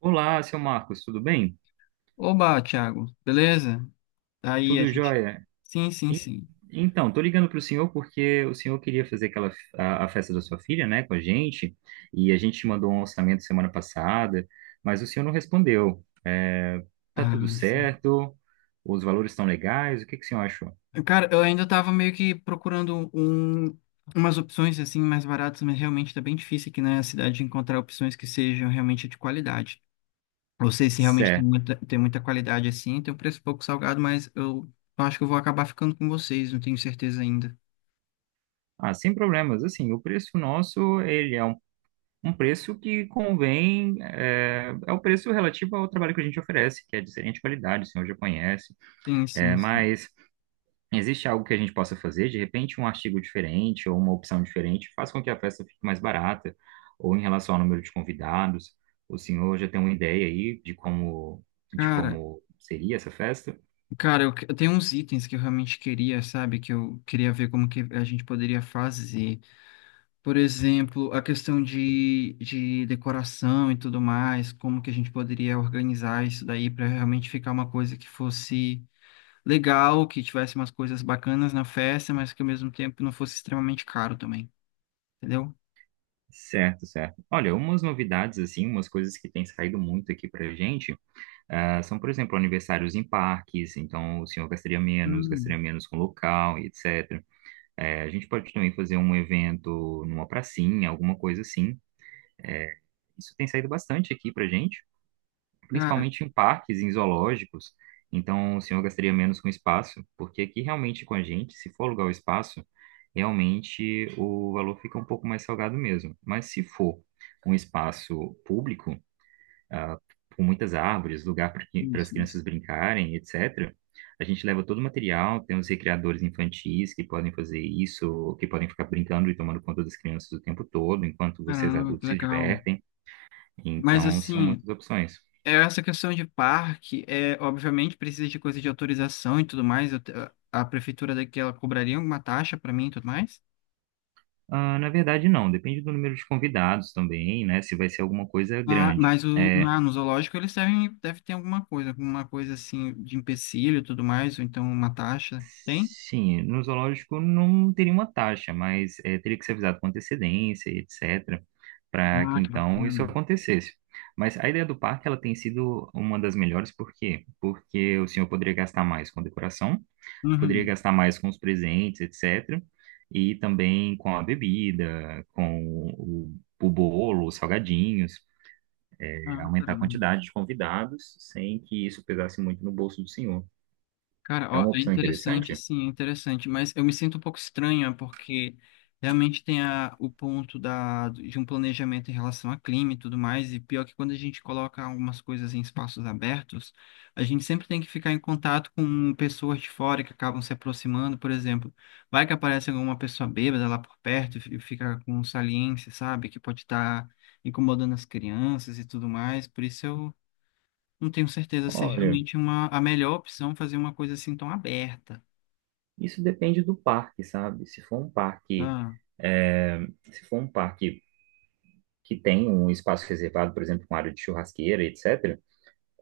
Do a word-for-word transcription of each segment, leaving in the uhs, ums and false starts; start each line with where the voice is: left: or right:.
right: Olá, seu Marcos, tudo bem?
left: Oba, Thiago, beleza? Aí a
right: Tudo
left: gente.
right: jóia?
left: Sim, sim,
right: En-
left: sim.
right: Então, tô ligando para o senhor porque o senhor queria fazer aquela f- a, a festa da sua filha, né, com a gente, e a gente mandou um orçamento semana passada, mas o senhor não respondeu. É, tá tudo
left: Ah, sim.
right: certo? Os valores estão legais? O que que o senhor achou?
left: Cara, eu ainda tava meio que procurando um, umas opções assim mais baratas, mas realmente tá bem difícil aqui na cidade de encontrar opções que sejam realmente de qualidade. Não sei se realmente tem
right: Certo.
left: muita, tem muita qualidade assim, tem um preço pouco salgado, mas eu acho que eu vou acabar ficando com vocês, não tenho certeza ainda.
right: Ah, sem problemas. Assim, o preço nosso, ele é um, um preço que convém, é, é o preço relativo ao trabalho que a gente oferece, que é de excelente qualidade, o senhor já conhece.
left: Sim, sim,
right: É,
left: sim.
right: mas Existe algo que a gente possa fazer? De repente, um artigo diferente ou uma opção diferente faz com que a festa fique mais barata, ou em relação ao número de convidados. O senhor já tem uma ideia aí de como, de
left: Cara,
right: como seria essa festa?
left: cara, eu, que- eu tenho uns itens que eu realmente queria, sabe? Que eu queria ver como que a gente poderia fazer. Por exemplo, a questão de, de decoração e tudo mais, como que a gente poderia organizar isso daí para realmente ficar uma coisa que fosse legal, que tivesse umas coisas bacanas na festa, mas que ao mesmo tempo não fosse extremamente caro também, entendeu?
right: Certo, certo. Olha, umas novidades, assim, umas coisas que têm saído muito aqui pra gente, ah, são, por exemplo, aniversários em parques, então o senhor gastaria menos, gastaria
left: Hum.
right: menos com local e etecétera. Eh, a gente pode também fazer um evento numa pracinha, alguma coisa assim. é, Isso tem saído bastante aqui pra gente,
left: Cara,
right: principalmente em parques, em zoológicos. Então, o senhor gastaria menos com espaço, porque aqui realmente com a gente, se for alugar o espaço, realmente o valor fica um pouco mais salgado mesmo. Mas se for um espaço público, ah, com muitas árvores, lugar para as
left: isso, isso.
right: crianças brincarem, etecétera, a gente leva todo o material, tem os recreadores infantis que podem fazer isso, que podem ficar brincando e tomando conta das crianças o tempo todo, enquanto vocês
left: Caramba, que
right: adultos se
left: legal.
right: divertem.
left: Mas
right: Então, são
left: assim,
right: muitas opções.
left: é essa questão de parque, é, obviamente precisa de coisa de autorização e tudo mais. eu te- a prefeitura daqui, ela cobraria alguma taxa para mim e tudo mais?
right: Ah, na verdade, não. Depende do número de convidados também, né? Se vai ser alguma coisa
left: Ah,
right: grande.
left: mas o,
right: É,
left: ah, no zoológico eles devem, deve ter alguma coisa, alguma coisa assim de empecilho e tudo mais, ou então uma taxa. Tem?
right: sim, no zoológico não teria uma taxa, mas é, teria que ser avisado com antecedência e etecétera. Para que
left: Ah, que
right: então isso
left: bacana.
right: acontecesse. Mas a ideia do parque ela tem sido uma das melhores, por quê? Porque o senhor poderia gastar mais com decoração, poderia
left: Uhum.
right: gastar mais com os presentes, etecétera. E também com a bebida, com o, o bolo, os salgadinhos.
left: Ah,
right: É aumentar a
left: caramba.
right: quantidade de convidados sem que isso pesasse muito no bolso do senhor.
left: Cara,
right: É
left: ó,
right: uma
left: é
right: opção
left: interessante,
right: interessante?
left: sim, é interessante, mas eu me sinto um pouco estranha porque realmente tem a, o ponto da, de um planejamento em relação a clima e tudo mais, e pior que quando a gente coloca algumas coisas em espaços abertos, a gente sempre tem que ficar em contato com pessoas de fora que acabam se aproximando, por exemplo, vai que aparece alguma pessoa bêbada lá por perto e fi- fica com um saliência, sabe, que pode estar incomodando as crianças e tudo mais, por isso eu não tenho certeza se é
right: Olha,
left: realmente uma, a melhor opção fazer uma coisa assim tão aberta.
right: isso depende do parque, sabe? Se for um parque,
left: Ah,
right: é, se for um parque que tem um espaço reservado, por exemplo, com área de churrasqueira, etecétera,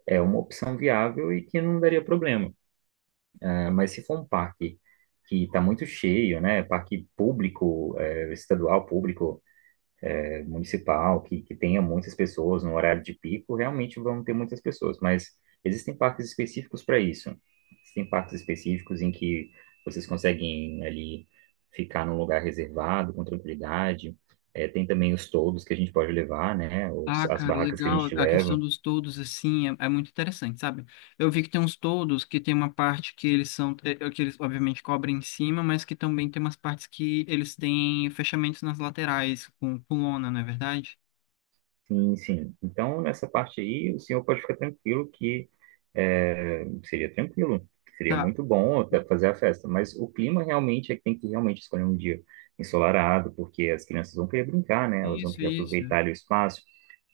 right: é uma opção viável e que não daria problema. É, mas se for um parque que está muito cheio, né? Parque público, é, estadual, público, é, municipal, que, que tenha muitas pessoas no horário de pico, realmente vão ter muitas pessoas, mas existem parques específicos para isso. Existem parques específicos em que vocês conseguem ali ficar num lugar reservado com tranquilidade. É, tem também os toldos que a gente pode levar, né? Os,
left: ah,
right: as
left: cara,
right: barracas que a
left: legal.
right: gente
left: A questão
right: leva.
left: dos toldos, assim, é, é muito interessante, sabe? Eu vi que tem uns toldos que tem uma parte que eles são, eh, que eles obviamente cobrem em cima, mas que também tem umas partes que eles têm fechamentos nas laterais, com, com lona, não é verdade?
right: Sim, sim. Então, nessa parte aí, o senhor pode ficar tranquilo que é, seria tranquilo, seria
left: Tá.
right: muito bom até fazer a festa, mas o clima realmente é que tem que realmente escolher um dia ensolarado, porque as crianças vão querer brincar, né? Elas vão
left: Isso,
right: querer
left: isso.
right: aproveitar o espaço,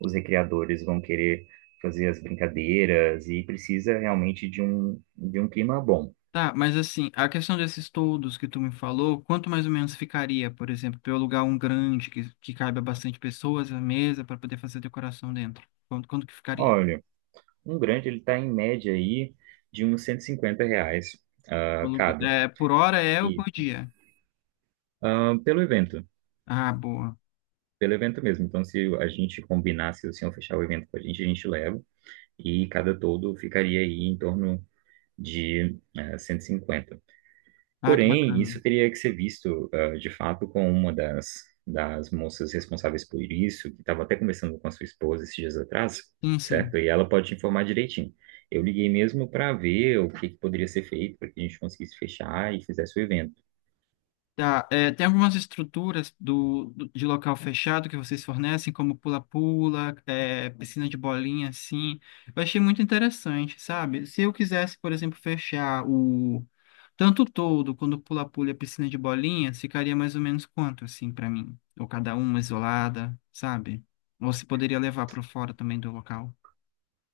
right: os recreadores vão querer fazer as brincadeiras e precisa realmente de um, de um clima bom.
left: Tá, mas assim, a questão desses todos que tu me falou, quanto mais ou menos ficaria, por exemplo, para eu alugar um grande que, que caiba bastante pessoas, a mesa, para poder fazer decoração dentro? Quanto, quanto que ficaria?
right: Olha, um grande ele está em média aí de uns cento e cinquenta reais
left: O
right: ah,
left: aluguel-
right: cada.
left: É, por hora é ou
right: E
left: por dia?
right: ah, pelo evento.
left: Ah, boa.
right: Pelo evento mesmo. Então, se a gente combinar, se o senhor fechar o evento com a gente, a gente leva. E cada todo ficaria aí em torno de eh, cento e cinquenta.
left: Ah, que
right: Porém,
left: bacana.
right: isso teria que ser visto, eh, de fato, com uma das, das moças responsáveis por isso, que estava até conversando com a sua esposa esses dias atrás,
left: Sim, sim.
right: certo? E ela pode te informar direitinho. Eu liguei mesmo para ver o que, que poderia ser feito para que a gente conseguisse fechar e fizesse o evento.
left: Tá, é, tem algumas estruturas do, do- de local fechado que vocês fornecem, como pula-pula, é, piscina de bolinha, assim. Eu achei muito interessante, sabe? Se eu quisesse, por exemplo, fechar o tanto todo, quando pula-pula e piscina de bolinha, ficaria mais ou menos quanto, assim, para mim? Ou cada uma isolada, sabe? Ou se poderia levar para fora também do local.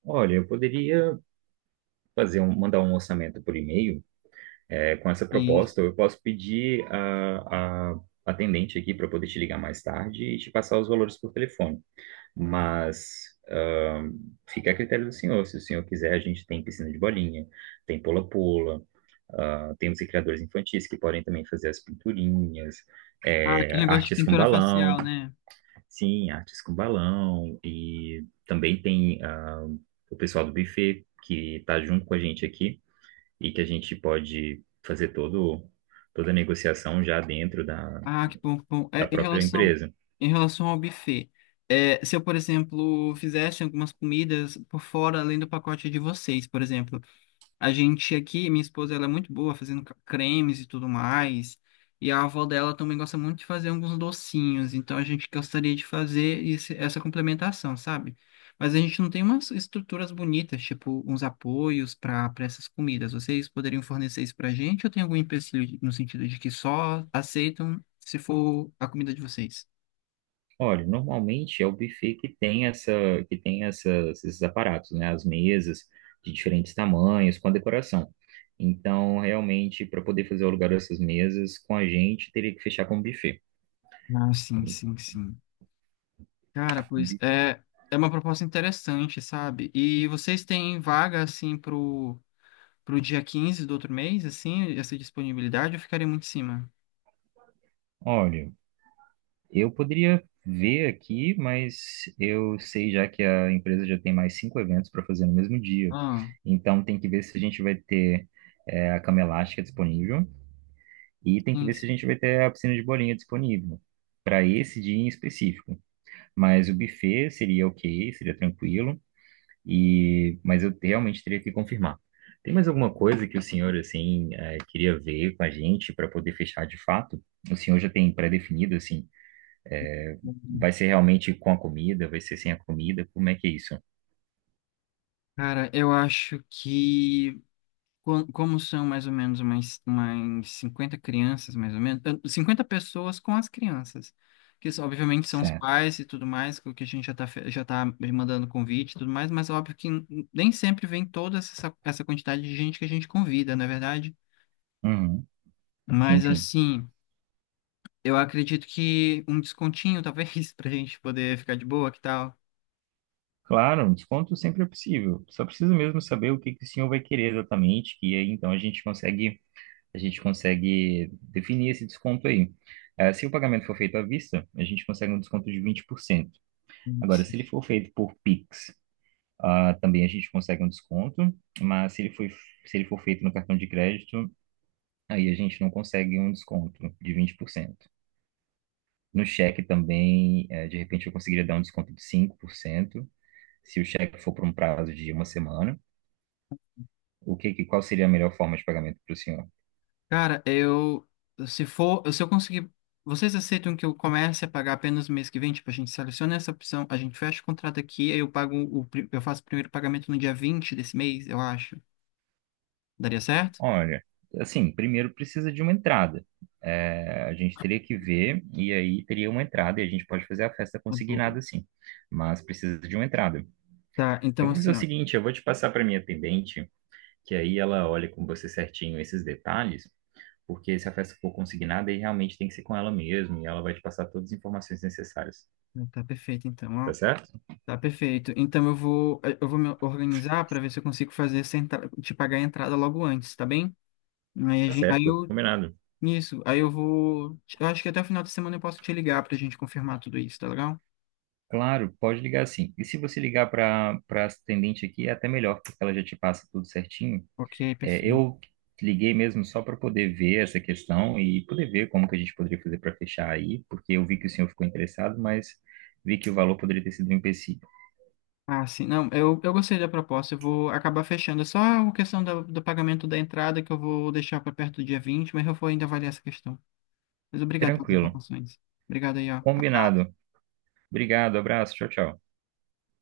right: Olha, eu poderia fazer um, mandar um orçamento por e-mail, é, com essa proposta,
left: Isso.
right: eu posso pedir a, a atendente aqui para poder te ligar mais tarde e te passar os valores por telefone. Mas ah, fica a critério do senhor. Se o senhor quiser, a gente tem piscina de bolinha, tem pula-pula, ah, tem os recreadores infantis que podem também fazer as pinturinhas,
left: Ah,
right: é,
left: aquele negócio de
right: artes com
left: pintura
right: balão,
left: facial, né?
right: sim, artes com balão, e também tem ah, o pessoal do buffet que está junto com a gente aqui e que a gente pode fazer todo, toda a negociação já dentro da,
left: Ah, que bom, que bom.
right: da
left: É, em
right: própria
left: relação,
right: empresa.
left: em relação ao buffet, é, se eu, por exemplo, fizesse algumas comidas por fora, além do pacote de vocês, por exemplo, a gente aqui, minha esposa, ela é muito boa fazendo ca- cremes e tudo mais. E a avó dela também gosta muito de fazer alguns docinhos. Então a gente gostaria de fazer esse- essa complementação, sabe? Mas a gente não tem umas estruturas bonitas, tipo uns apoios para para essas comidas. Vocês poderiam fornecer isso pra gente ou tem algum empecilho no sentido de que só aceitam se for a comida de vocês?
right: Olha, normalmente é o buffet que tem essa, que tem essas, esses aparatos, né? As mesas de diferentes tamanhos, com a decoração. Então, realmente, para poder fazer o lugar dessas mesas com a gente, teria que fechar com o buffet.
left: Ah, sim, sim, sim. Cara, pois é, é uma proposta interessante, sabe? E vocês têm vaga assim pro pro dia quinze do outro mês, assim, essa disponibilidade, eu ficaria muito em cima.
right: Olha, eu poderia ver aqui, mas eu sei já que a empresa já tem mais cinco eventos para fazer no mesmo dia.
left: Ah,
right: Então tem que ver se a gente vai ter é, a cama elástica disponível e tem que
left: sim,
right: ver se a
left: sim.
right: gente vai ter a piscina de bolinha disponível para esse dia em específico. Mas o buffet seria ok, seria tranquilo. E mas eu realmente teria que confirmar. Tem mais alguma coisa que o senhor assim eh, queria ver com a gente para poder fechar de fato? O senhor já tem pré-definido assim? Vai ser realmente com a comida? Vai ser sem a comida? Como é que é isso?
left: Cara, eu acho que co- como são mais ou menos umas, umas cinquenta crianças, mais ou menos, eh, 50 pessoas com as crianças, que isso, obviamente são os
right: Certo.
left: pais e tudo mais, que a gente já tá, fe- já tá mandando convite e tudo mais, mas óbvio que n- nem sempre vem toda essa, essa quantidade de gente que a gente convida, não é verdade?
right: Uhum. Sim,
left: Mas
right: sim.
left: assim. Eu acredito que um descontinho, talvez, pra gente poder ficar de boa, que tal?
right: Claro, um desconto sempre é possível. Só precisa mesmo saber o que que o senhor vai querer exatamente, que aí então a gente consegue, a gente consegue definir esse desconto aí. Eh, se o pagamento for feito à vista, a gente consegue um desconto de vinte por cento. Agora,
left: Sim.
right: se ele for feito por Pix, ah, também a gente consegue um desconto, mas se ele foi, se ele for feito no cartão de crédito, aí a gente não consegue um desconto de vinte por cento. No cheque também, eh, de repente, eu conseguiria dar um desconto de cinco por cento se o cheque for por um prazo de uma semana. O que, que- qual seria a melhor forma de pagamento para o senhor?
left: Cara, eu. Se for. Se eu conseguir. Vocês aceitam que eu comece a pagar apenas mês que vem? Tipo, a gente seleciona essa opção, a gente fecha o contrato aqui, aí eu pago o. pri- Eu faço o primeiro pagamento no dia vinte desse mês, eu acho. Daria certo?
right: Olha, assim, primeiro precisa de uma entrada. Eh, a gente teria que ver, e aí teria uma entrada, e a gente pode fazer a festa
left: Tá bom.
right: consignada, sim. Mas precisa de uma entrada.
left: Tá,
right: Eu
left: então
right: vou fazer
left: assim,
right: o
left: ó.
right: seguinte, eu vou te passar para minha atendente, que aí ela olha com você certinho esses detalhes, porque se a festa for consignada, aí realmente tem que ser com ela mesmo, e ela vai te passar todas as informações necessárias.
left: Tá perfeito, então, ó.
right: Tá certo?
left: Tá perfeito. Então eu vou, eu vou me organizar para ver se eu consigo fazer essa entrada, te pagar a entrada logo antes, tá bem? Aí, a
right: Tá
left: gente, aí
right: certo,
left: eu.
right: combinado.
left: Isso, aí eu vou. Eu acho que até o final da semana eu posso te ligar pra gente confirmar tudo isso, tá legal?
right: Claro, pode ligar sim. E se você ligar para para atendente aqui, é até melhor, porque ela já te passa tudo certinho.
left: Ok,
right: É,
left: perfeito.
right: eu liguei mesmo só para poder ver essa questão e poder ver como que a gente poderia fazer para fechar aí, porque eu vi que o senhor ficou interessado, mas vi que o valor poderia ter sido um empecilho.
left: Ah, sim, não, eu, eu gostei da proposta, eu vou acabar fechando. É só a questão da- do pagamento da entrada que eu vou deixar para perto do dia vinte, mas eu vou ainda avaliar essa questão. Mas obrigado pelas
right: Tranquilo.
left: informações. Obrigado aí, ó.
right: Combinado. Obrigado, abraço, tchau, tchau.